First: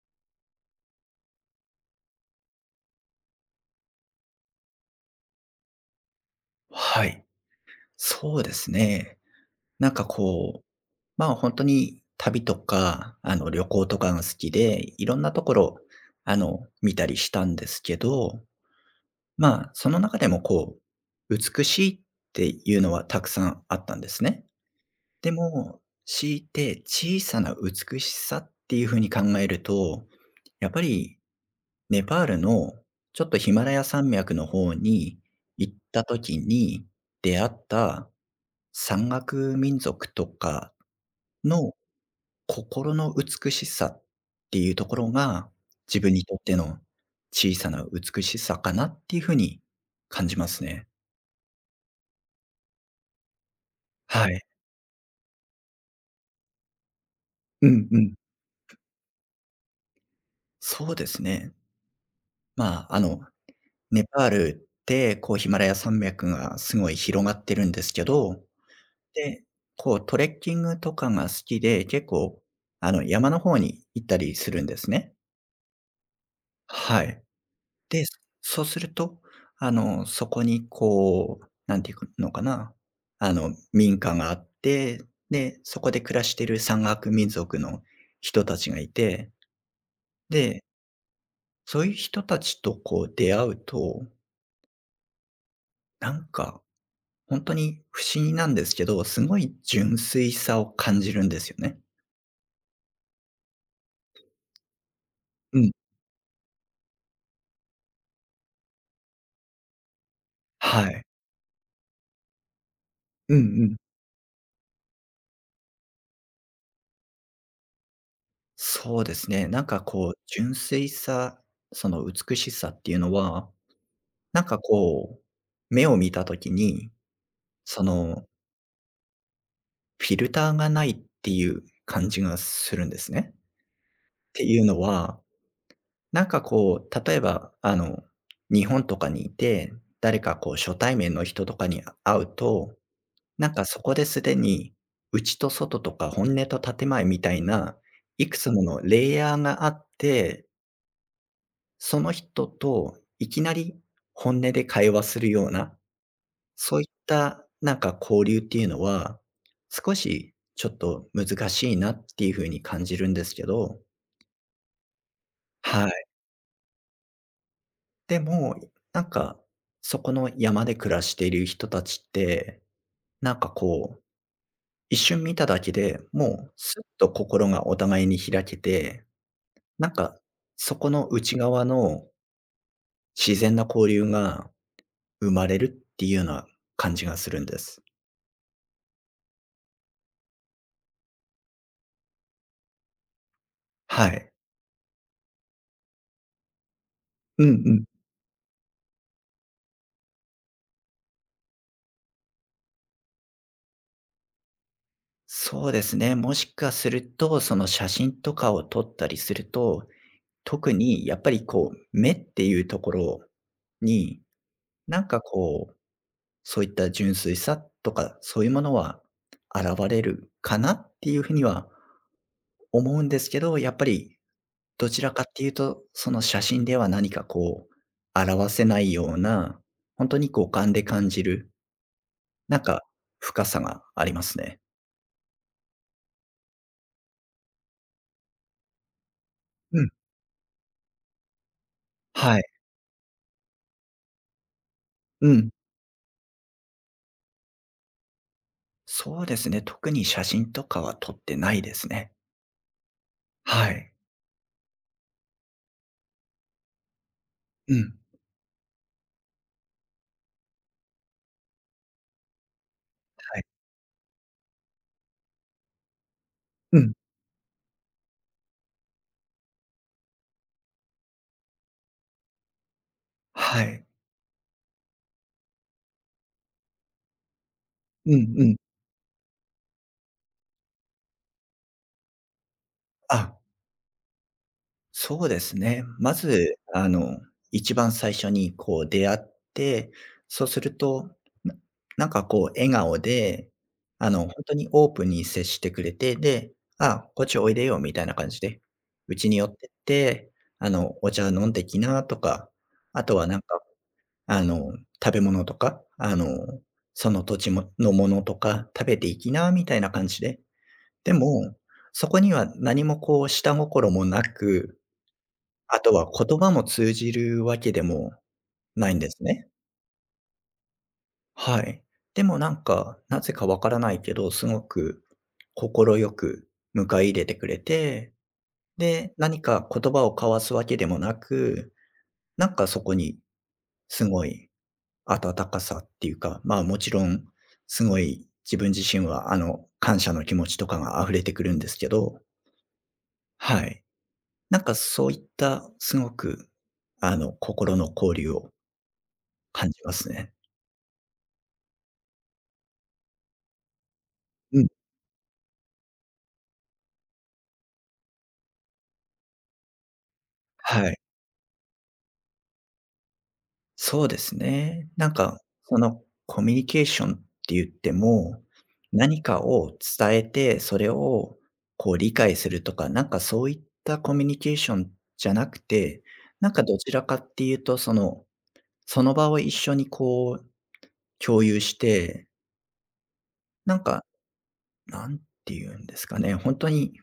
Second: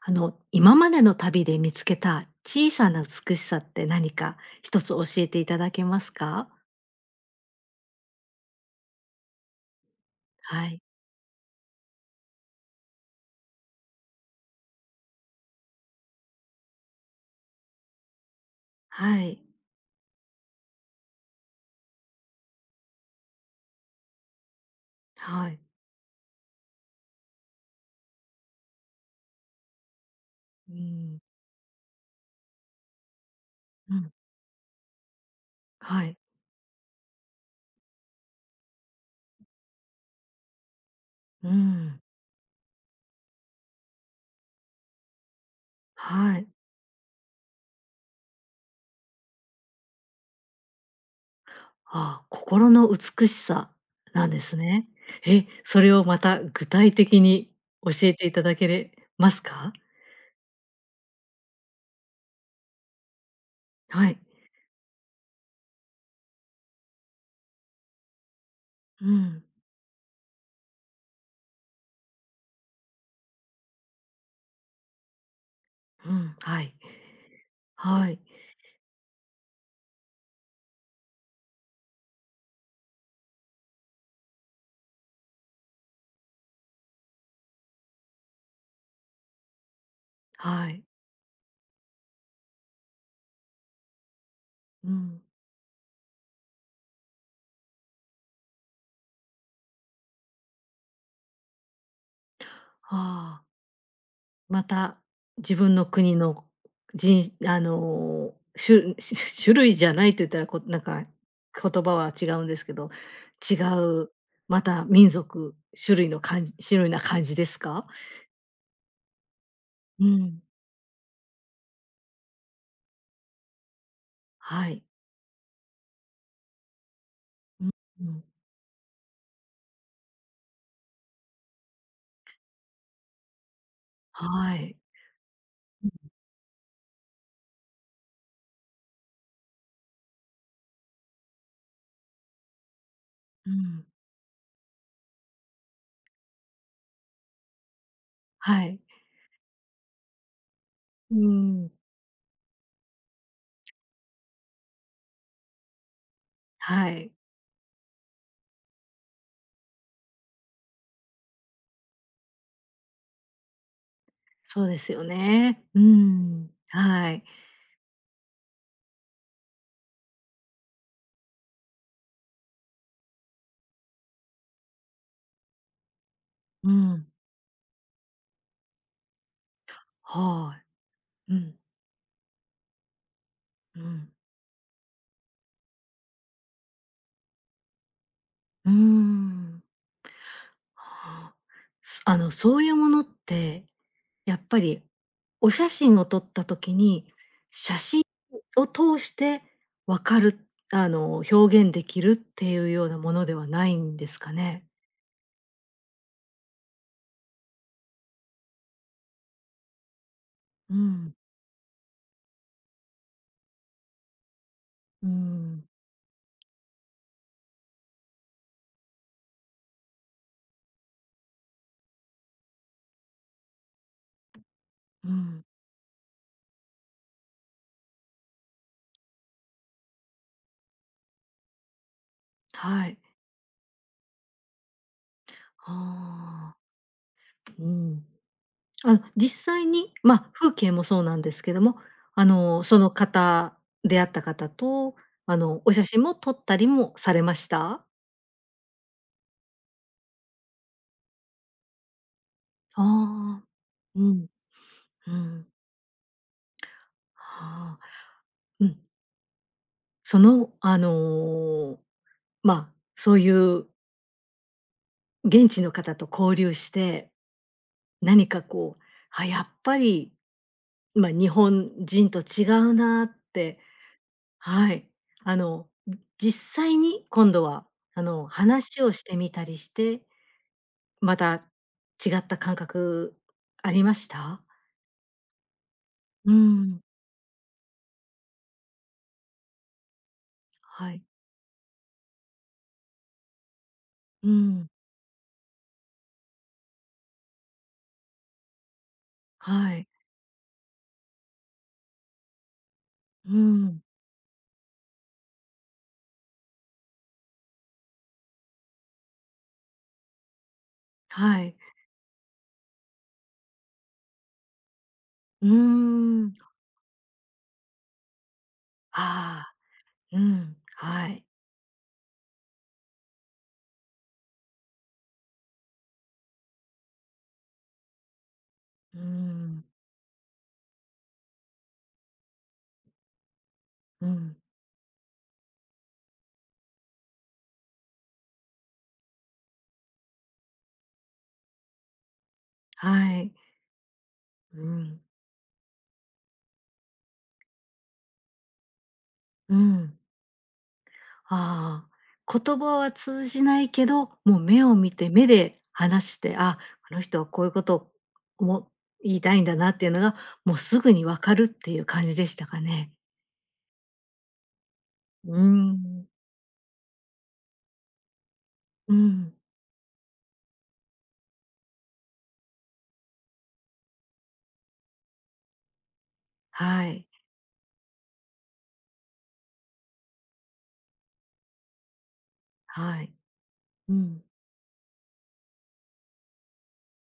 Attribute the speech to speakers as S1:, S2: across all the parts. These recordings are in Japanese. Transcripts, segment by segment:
S1: 今までの旅で見つけた小さな美しさって何か一つ教えていただけますか？
S2: はい。そうですね。なんかこう、
S1: はい。
S2: まあ本当に旅とか、旅行とかが好きで、いろんなところ、見たりしたんですけど、
S1: はい。
S2: まあ、その中でもこう、美しいっていうのはたくさんあったんですね。で
S1: はい。
S2: も、強いて小さな美しさっていうふうに考えると、やっ
S1: う
S2: ぱ
S1: ん。
S2: りネパールのちょっとヒマラヤ
S1: う
S2: 山
S1: ん。
S2: 脈の方に行っ
S1: は
S2: た
S1: い。
S2: 時に出会った山岳民族とか
S1: う
S2: の
S1: ん。
S2: 心の美しさっていうところが、自分にと
S1: は
S2: っ
S1: い。
S2: ての小さな美しさかなっていうふうに感じますね。
S1: ああ、心の美しさな
S2: は
S1: んで
S2: い。
S1: すね。それをまた具体的に
S2: うん
S1: 教
S2: う
S1: え
S2: ん。
S1: ていただけれますか？
S2: そうですね。まあ、ネ
S1: はい。
S2: パールってこうヒマラヤ山脈がすごい広がってるんですけど
S1: うん。
S2: で、こうトレッキングとかが好きで、結構山の方に行ったりするんですね。
S1: うん。はい。
S2: はい。で、
S1: はい。
S2: そうすると、そこにこう、なんていうのかな、民家があって、で、そこで暮らしている山岳民族の人たちがいて、で、
S1: はい。
S2: そういう人たちとこう出会うと、
S1: うん。
S2: なんか本当に不思議なんですけど、すごい純粋さを感じるんですよね。
S1: ああ。また、自
S2: うん。
S1: 分の国の、じんあの、種種 種類じゃないと言ったら、なん
S2: はい。
S1: か、言葉は違うんですけど、
S2: うんう
S1: 違
S2: ん。
S1: う、また民族、種類な感じですか？
S2: そうですね。なんか
S1: う
S2: こう、
S1: ん、
S2: 純粋さ、その美しさっていうのは、なんか
S1: はい。
S2: こう、目を見た時に、
S1: うん、
S2: そ
S1: うん、
S2: のフィルターがないっていう感じがするんですね。
S1: は
S2: っていう
S1: い。
S2: のは、
S1: う
S2: なんかこう、例えば、日本とかにいて、誰かこう初対面の人とかに会うと、なん
S1: ん、
S2: かそこですでに、内と外とか本音と建前みたいな、いくつ
S1: は
S2: も
S1: い。
S2: のレイヤーがあって、
S1: うん、
S2: その人といきなり本音で会話するような、そうい
S1: は
S2: っ
S1: い。
S2: たなんか交流っていうのは、少しちょっと難しいなっていう風に感じるんですけど、
S1: そうですよね。う
S2: はい。
S1: ん、はい。
S2: でも、なんかそこの山で暮らしている人たちって、なんかこう、一瞬見ただけでもう
S1: う
S2: すっ
S1: ん、
S2: と心がお互いに開けて、なんか
S1: は
S2: そこの
S1: い。う
S2: 内
S1: ん、
S2: 側の自然な
S1: う
S2: 交流
S1: ん、
S2: が生まれるっていうような感じがするんです。
S1: うん。はあ。すあの、そういうものって、
S2: はい。
S1: やっぱりお写真を撮った時に、
S2: うんう
S1: 写
S2: ん。
S1: 真を通して分かる、あの、表現できるっていうようなものではないんですかね？
S2: そうですね。もしかすると、その写真とかを撮ったりすると、特
S1: う
S2: に
S1: ん、
S2: やっぱりこう、目っていうところに、な
S1: う
S2: んか
S1: ん、
S2: こう、そういった純粋さとか、そういうものは現れるかなっていうふうには思うんですけど、やっぱりどち
S1: う
S2: らかって
S1: ん。
S2: いうと、その写真では何かこう、表せないような、本当に五感で感じる、なんか
S1: はい。
S2: 深さがありますね。
S1: ああ、うん。あ、実際
S2: うん。
S1: に、まあ、風景もそうなんですけども、あ
S2: はい。
S1: の、その方出会った方と、
S2: うん。
S1: お写真も撮ったりもされました？
S2: そうですね、特に写真とかは撮ってないですね。
S1: ああ
S2: はい。
S1: ー、うん。うん。
S2: う
S1: はあ。
S2: ん。
S1: うん。その、あの、まあ、そうい
S2: はい。
S1: う現地の方と交流し
S2: うん。
S1: て、何かこう、あ、やっぱり、まあ、日本人と違うなって、
S2: はい。
S1: はい。あの、実際に今度は、
S2: うんうん。
S1: 話をしてみたりして、また違った感覚
S2: あ、
S1: ありました？
S2: そうですね。ま
S1: う
S2: ず、
S1: ん。
S2: 一番最初にこう出会って、そうする
S1: はい。
S2: と、ななんかこう笑顔で、
S1: う
S2: 本当
S1: ん。
S2: にオープンに接してくれて、で、「あ、こっちおいでよ」みたいな感じで、「うちに寄って
S1: は
S2: っ
S1: い。
S2: て、お茶飲んできな」とか、あとは
S1: う
S2: なんか
S1: ん。
S2: あの、食べ物とか、その土地ものものとか食べていきなみたいな感じで。で
S1: は
S2: も、
S1: い。
S2: そこには何もこう下心もなく、
S1: う
S2: あとは
S1: ーん。
S2: 言葉も通じるわけでもないん
S1: あ
S2: ですね。
S1: あ。うん、はい。
S2: はい。でもなんか、なぜかわからないけど、すごく快く迎え入れてくれて、
S1: う
S2: で、何
S1: ん、
S2: か言葉を交わすわけでもなく、なんかそこにす
S1: う
S2: ご
S1: ん、
S2: い温かさっていうか、まあ、もちろん、すごい自分自身は、感謝の気持ちとかが溢れてくるんですけど、
S1: はい。
S2: はい。
S1: う
S2: なんか
S1: ん、
S2: そういったすごく、心の交流を
S1: う
S2: 感じま
S1: ん。
S2: すね。
S1: ああ、言葉は通じないけど、もう
S2: う
S1: 目
S2: ん。
S1: を見て、目で話して、あ、この人はこういうことをも言いたいんだなっていうのが、もうす
S2: は
S1: ぐ
S2: い。
S1: にわかるっていう感じでしたかね。
S2: そうですね。なん
S1: う
S2: か、その
S1: ん、
S2: コミュニケーションって言っても、
S1: う
S2: 何
S1: ん、
S2: かを伝えて、それをこう理解するとか、なんかそういったコミュニケーションじゃなくて、なんかど
S1: は
S2: ちら
S1: い、
S2: かっていうと、その場を一緒にこう共有して、
S1: はい。
S2: なん
S1: う
S2: か、
S1: ん、
S2: なんて言うんですかね、本当に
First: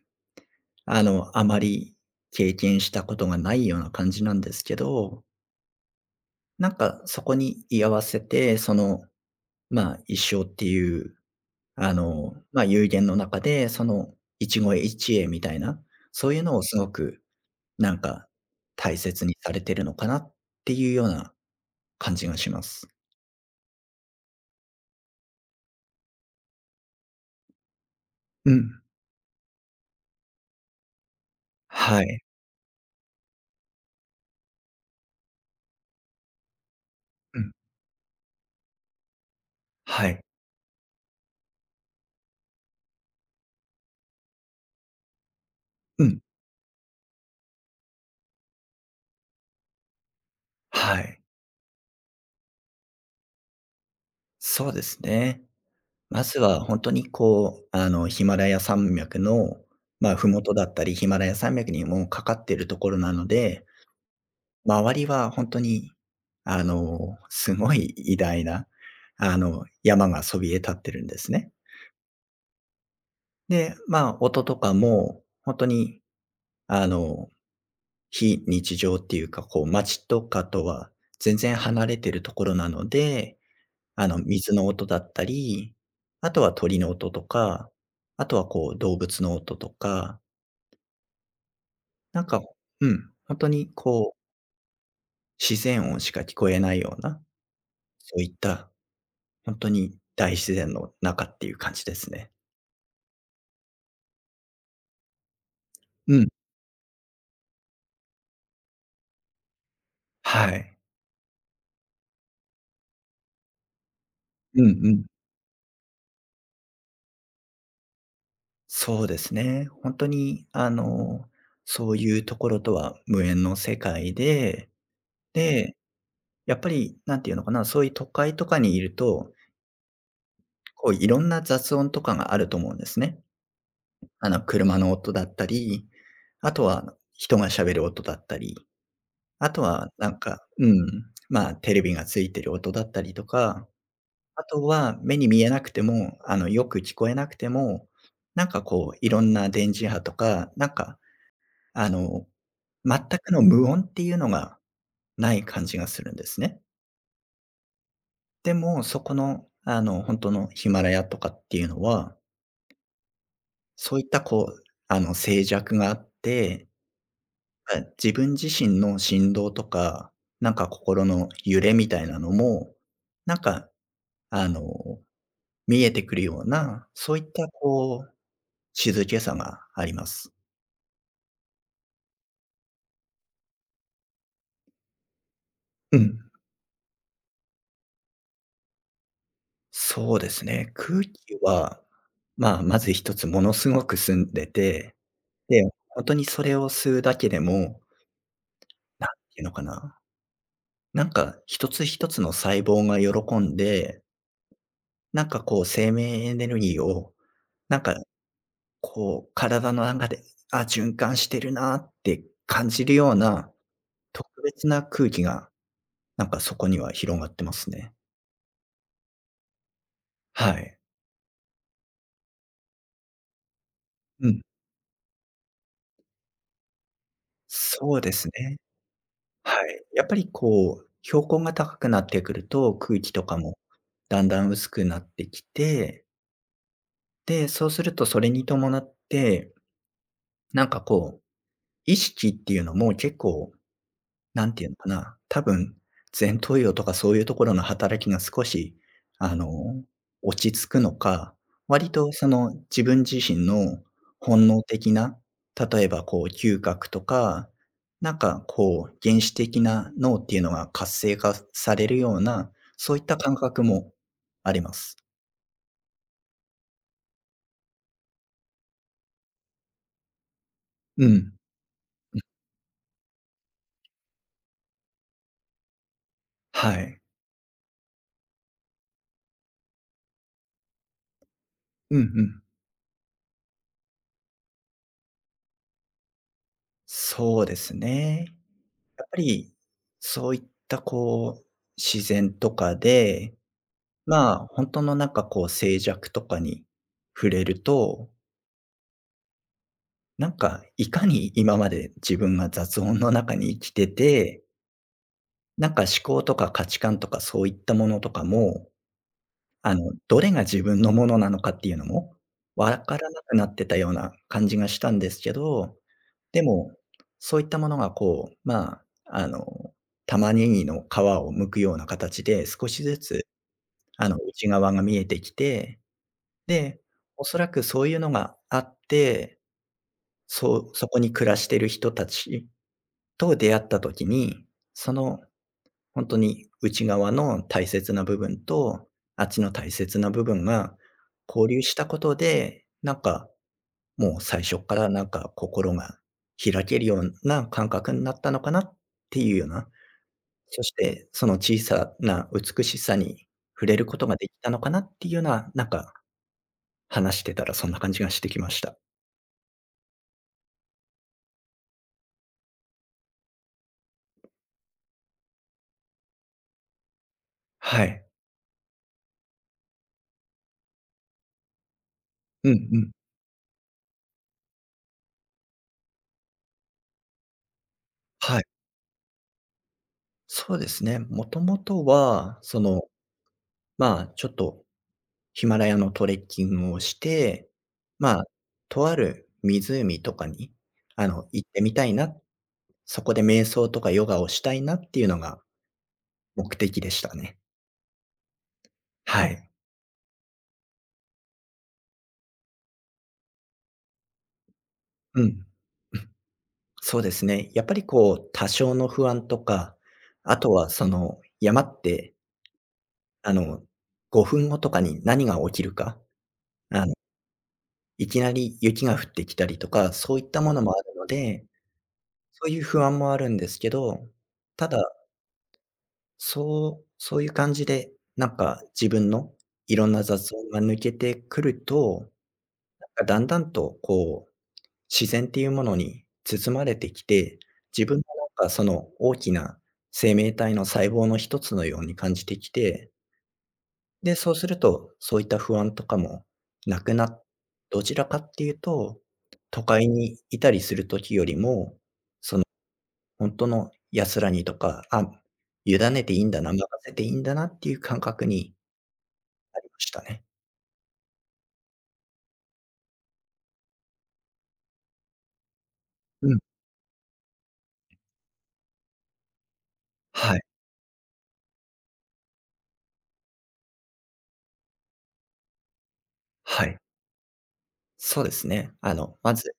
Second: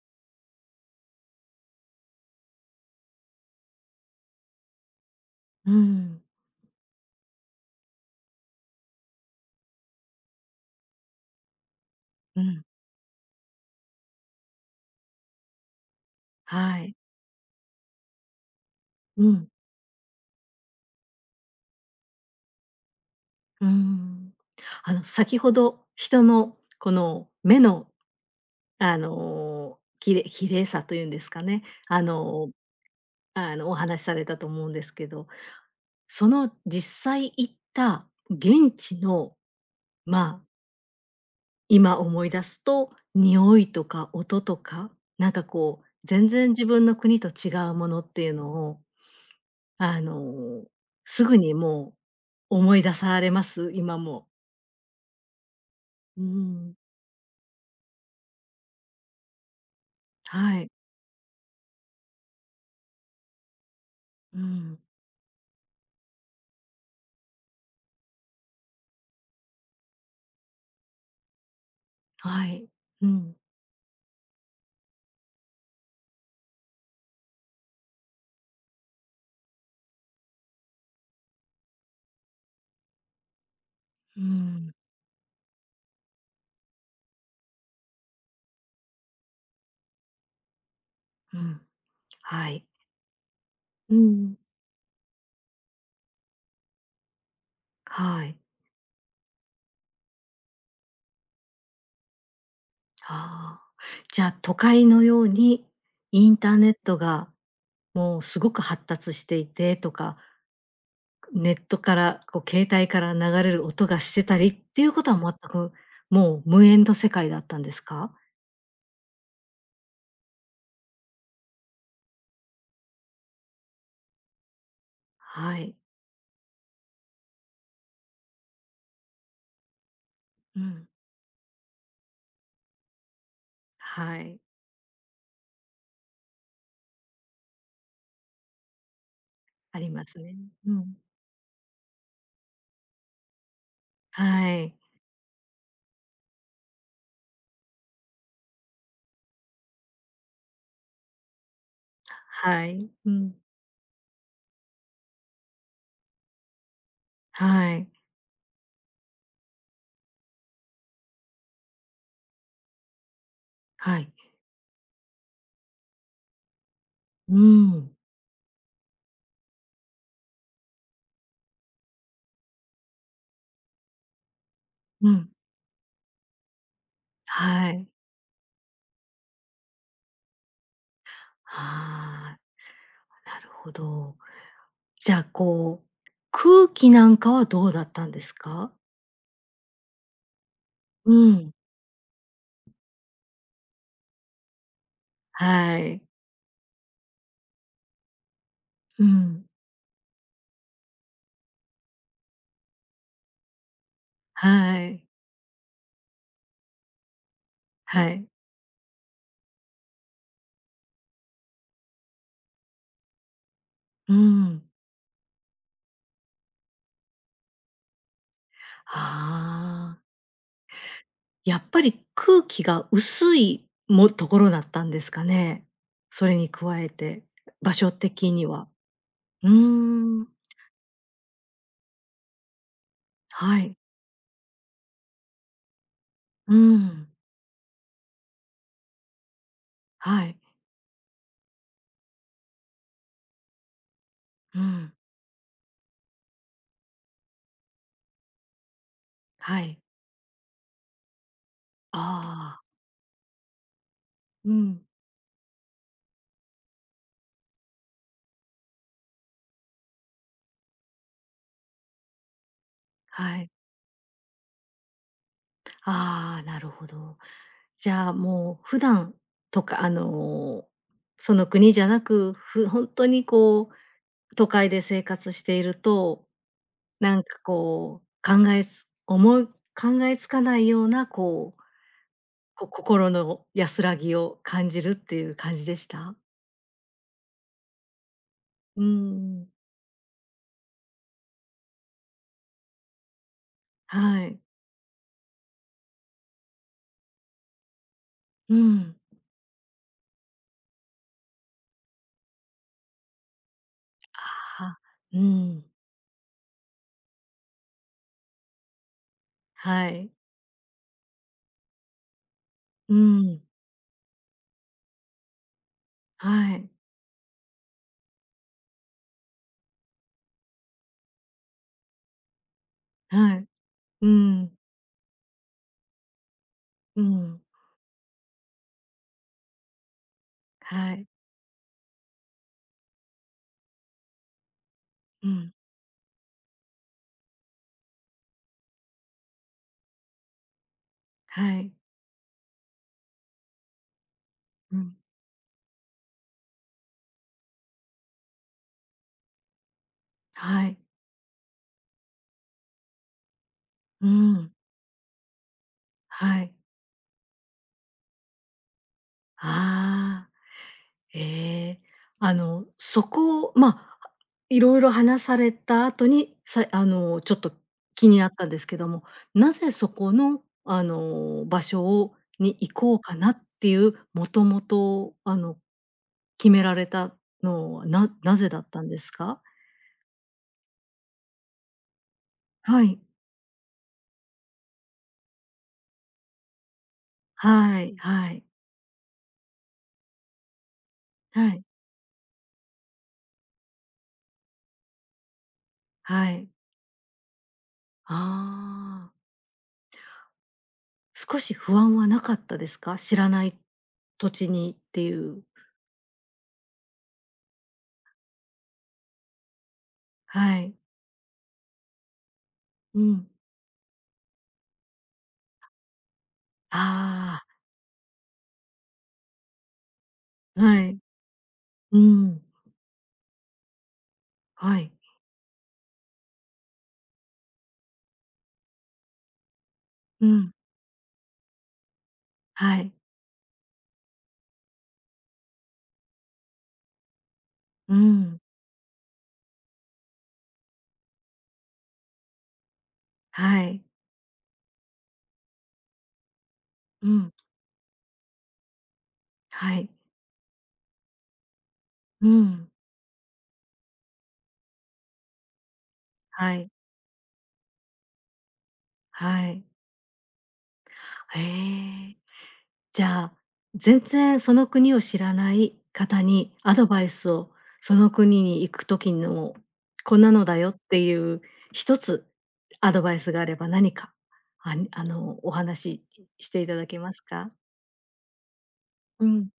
S2: あまり経験したことがないような感じなんですけど、
S1: うん、
S2: なんかそこに居合わせて、その、まあ、一生っていう、
S1: う
S2: ま
S1: ん、
S2: あ、有限の中で、その一期一会みたいな、そういうのをす
S1: は
S2: ご
S1: い。
S2: くなんか大
S1: う
S2: 切に
S1: ん、
S2: されてるのかなっていうような感じがします。
S1: うん。先ほど、人のこの目の
S2: うん。
S1: 綺麗さというんですかね、
S2: は
S1: あ
S2: い。
S1: のーお話しされたと思うんですけど、その実際
S2: う
S1: 行
S2: ん。
S1: った現地の、
S2: は
S1: ま
S2: い。
S1: あ、今思い出すと、匂いとか音とか、なんかこう、
S2: うん。
S1: 全然自分の国と違うものっていうのを、あのー、
S2: はい。
S1: すぐにもう思い出されます？今も。
S2: そうですね。
S1: う
S2: まずは
S1: ん、
S2: 本当にこう、ヒマラヤ山脈の、まあ、麓
S1: は
S2: だ
S1: い。
S2: ったり、ヒマラヤ山脈にもうかかっているところなので、
S1: うん、
S2: 周りは本当に、すごい偉大な、山がそびえ立ってるんですね。
S1: はい。うん、
S2: で、音とかも本当に、あの、非日常っていうか、こう街とかとは全然離れてるところなので
S1: う
S2: 水の
S1: ん、
S2: 音だったり、あとは鳥の音とか、あとはこう動物の音とか、
S1: うん、
S2: なんか
S1: はい。
S2: うん、ほんとに
S1: う
S2: こう
S1: ん、
S2: 自然音しか聞こえないような、そう
S1: は
S2: いっ
S1: い。
S2: たほんとに大自然の中っていう感じですね。
S1: ああ。じゃあ、都会のように
S2: うん、
S1: インターネットがもうすごく発達していてとか、
S2: はい。
S1: ネットからこう携帯から流れる音がしてたりっ
S2: うん
S1: てい
S2: う
S1: うこ
S2: ん。
S1: とは全く、もう無縁の世界だったんですか？
S2: そうですね。ほんとにそういうところとは無縁の世界で、
S1: はい。
S2: で、やっぱり何て言うのかな、そういう都会とかにいると、
S1: うん。
S2: こういろんな雑音とかがあると思うんですね。
S1: はい。
S2: 車の音だったり、あとは人が喋る音だったり、あと
S1: あ
S2: は
S1: りま
S2: な
S1: す
S2: ん
S1: ね。
S2: かう
S1: う
S2: ん、
S1: ん。
S2: まあ、テレビがついてる音だったりとか、あ
S1: は
S2: と
S1: い。
S2: は目に見えなくても、よく聞こえなくても、なんかこういろんな電磁波とか、なんかあの、
S1: はい。
S2: 全
S1: う
S2: く
S1: ん。
S2: の無音っていうのがない感じがするんですね。
S1: はい。
S2: でも、そこの、本当のヒマラヤとかっていうのは、そ
S1: は
S2: ういっ
S1: い。
S2: たこう、静寂があって
S1: うー
S2: はい、
S1: ん。
S2: 自分自身の振動とか、なんか心の揺れみたいなのも、なんか、あの、
S1: うん。
S2: 見えてくるような、そういった
S1: はい。
S2: こう、静けさがあります。
S1: ああ。なるほど。じゃあ、こう、
S2: うん、
S1: 空気なんかはどうだったんですか？
S2: そうですね。空
S1: う
S2: 気
S1: ん、
S2: は、まあ、まず一つものすごく澄んでて、で、
S1: はい。
S2: 本当にそれを吸うだけでも、
S1: う
S2: なんてい
S1: ん、
S2: うのかな、なんか一つ一つの細胞が喜んで、
S1: はい。
S2: なんかこう生命エネルギーを、なんか
S1: はい。
S2: こう、体の中で、あ、循環してるなって感じるような、
S1: う
S2: 特別
S1: ん。
S2: な空気が、なんかそこには広がってますね。
S1: ああ、
S2: はい。
S1: やっぱり空気が薄いと
S2: う
S1: こ
S2: ん。
S1: ろだったんですかね？それに加えて、場所
S2: そうです
S1: 的に
S2: ね。
S1: は。う
S2: はい。やっぱ
S1: ーん、
S2: りこう、標高が高くなってくると、空気とかも
S1: はい。
S2: だんだん薄くなってきて、
S1: うん、
S2: で、そうするとそれに伴って、
S1: はい。
S2: なんかこう、意識っていうのも結構なん
S1: う
S2: ていうのか
S1: ん、
S2: な、多分、前頭葉とかそういうところの働きが少し、あの、
S1: はい。
S2: 落ち着くのか、割とその
S1: ああ、
S2: 自分自身の本
S1: う
S2: 能
S1: ん、
S2: 的な、例えばこう嗅覚とか、なんかこう原始的な脳っていうのが活性化されるような、そういった感
S1: はい。
S2: 覚もあります。
S1: ああ、なるほど。じゃあ、もう普段とか、
S2: うん。
S1: その国じゃなく、本当にこう、都会で生活していると、
S2: はい。
S1: なんかこう、考えつかないような、こう、
S2: うんうん。
S1: 心の安らぎを感じるっていう感じでした？
S2: そうですね。
S1: うん
S2: やっ
S1: う
S2: ぱ
S1: ん。
S2: り、そういったこう、自然とかで、
S1: はい。
S2: まあ、本当のなんかこう静寂とかに触れると、
S1: うん。
S2: なんかいかに今まで自分が雑音の中に生きてて、
S1: ああ、うん。
S2: なんか思考とか価値観とかそういったものとかも、
S1: はい。
S2: どれが自分のものなのかっていうのもわ
S1: う
S2: からなく
S1: ん。
S2: なってたような感じがしたんですけど、で
S1: はい。
S2: も、そういったものがこう、まあ、玉ねぎの皮を剥くような形で少しずつ、
S1: はい。う
S2: 内
S1: ん。
S2: 側が見えてきてで、
S1: う
S2: おそ
S1: ん。
S2: らくそういうのがあって、そうそ
S1: は
S2: こ
S1: い。
S2: に暮らしてる人たちと出会った時に、その
S1: うん。
S2: ほんとに内側の大切な部分と、あっちの大切な部分が交
S1: は
S2: 流
S1: い。
S2: したことで、なんか、もう最初っか
S1: う
S2: ら
S1: ん。
S2: なんか心が開けるような感覚になったのかなっていうような、そ
S1: は
S2: し
S1: い。
S2: てその小さな美しさに触れること
S1: う
S2: ができた
S1: ん。
S2: のかなっていうような、なんか
S1: はい。
S2: 話してたらそんな感じがしてきました。
S1: ああ、ええ。そこを、まあ、いろいろ話された後に、さあの、ちょっと
S2: はい。
S1: 気になったんですけども、なぜそこの、場所をに
S2: うん
S1: 行
S2: うん。
S1: こうかなっていう、もともと、決められたのは、な
S2: はい。
S1: ぜだったんですか？
S2: そうですね。もともとは、その、
S1: はい。
S2: まあ、ちょっとヒマラヤのトレッキングをして、
S1: はい
S2: まあ、
S1: はい。
S2: とある湖とかに、行
S1: は
S2: って
S1: い。
S2: みたいな、そこで瞑想とかヨガをしたいなっていうのが
S1: はい。
S2: 目的でしたね。
S1: ああ、
S2: はい。
S1: 少し不安はなかったですか？知らない土地にってい
S2: う
S1: う。
S2: ん。そうですね。やっぱりこう、多少の不安とか、あと
S1: は
S2: は
S1: い。
S2: その、山って、
S1: うん。
S2: あの、5分後とかに何が起きるか、あの
S1: あ
S2: いきなり雪が降ってきたりとか、そういったも
S1: あ、
S2: のも
S1: は
S2: ある
S1: い。
S2: ので、
S1: うん。
S2: そういう不安もあるんですけど、た
S1: は
S2: だ、
S1: い。
S2: そういう感じで、なんか自分のいろんな
S1: う
S2: 雑音
S1: ん。
S2: が抜けてくると、
S1: は
S2: なん
S1: い。
S2: かだんだんとこう、自然っていうものに包まれてきて、自
S1: う
S2: 分も
S1: ん。
S2: なんかその大きな生命体の細胞の一つのように感じてきて
S1: はい。
S2: で、そうすると、そういった不安とかもなくな
S1: う
S2: っ
S1: ん。
S2: どちらかっていうと、都
S1: は
S2: 会
S1: い。
S2: にいたりする時よりも、
S1: うん。
S2: ほんとの安らぎとか、あ、委ねていいんだな、
S1: は
S2: 任
S1: い。
S2: せていいんだなっていう感覚に
S1: は
S2: な
S1: い。
S2: りましたね。
S1: へえ。じゃあ、全然その国を知らない方
S2: うん。
S1: にアドバイスを、その国に行く時の、こんな
S2: はい、
S1: のだよっていう一つアドバイスがあれば何か、お話しして
S2: は
S1: いた
S2: い。
S1: だけますか？
S2: そうですね。
S1: う
S2: ま
S1: ん。
S2: ず、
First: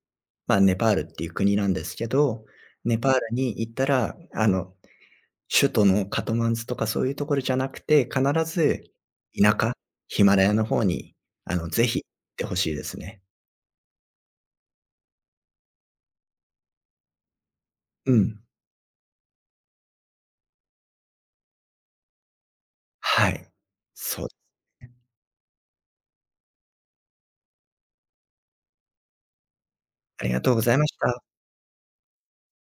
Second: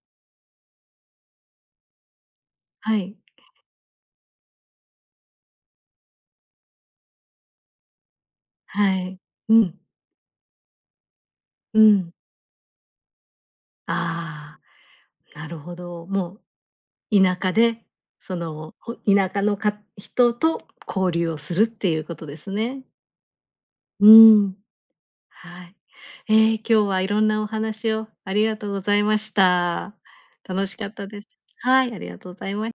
S2: まあ、ネパールっていう国なんですけど、
S1: は
S2: ネパー
S1: い。
S2: ルに行ったら、首都のカトマンズとかそういうところじゃなくて、必ず
S1: はい。
S2: 田
S1: う
S2: 舎、
S1: ん。
S2: ヒマラヤの方に、
S1: う
S2: ぜひ行っ
S1: ん。
S2: てほしいですね。
S1: ああ、なるほど。もう田舎で、
S2: うん。
S1: 田舎の人と交流をするっていうことですね。
S2: はい。
S1: う
S2: そう、
S1: ん、はい。今日はいろんなお話をありがとうございました。
S2: ありがとうご
S1: 楽
S2: ざ
S1: し
S2: い
S1: か
S2: ま
S1: っ
S2: し
S1: たで
S2: た。
S1: す。はい、ありがとうございました。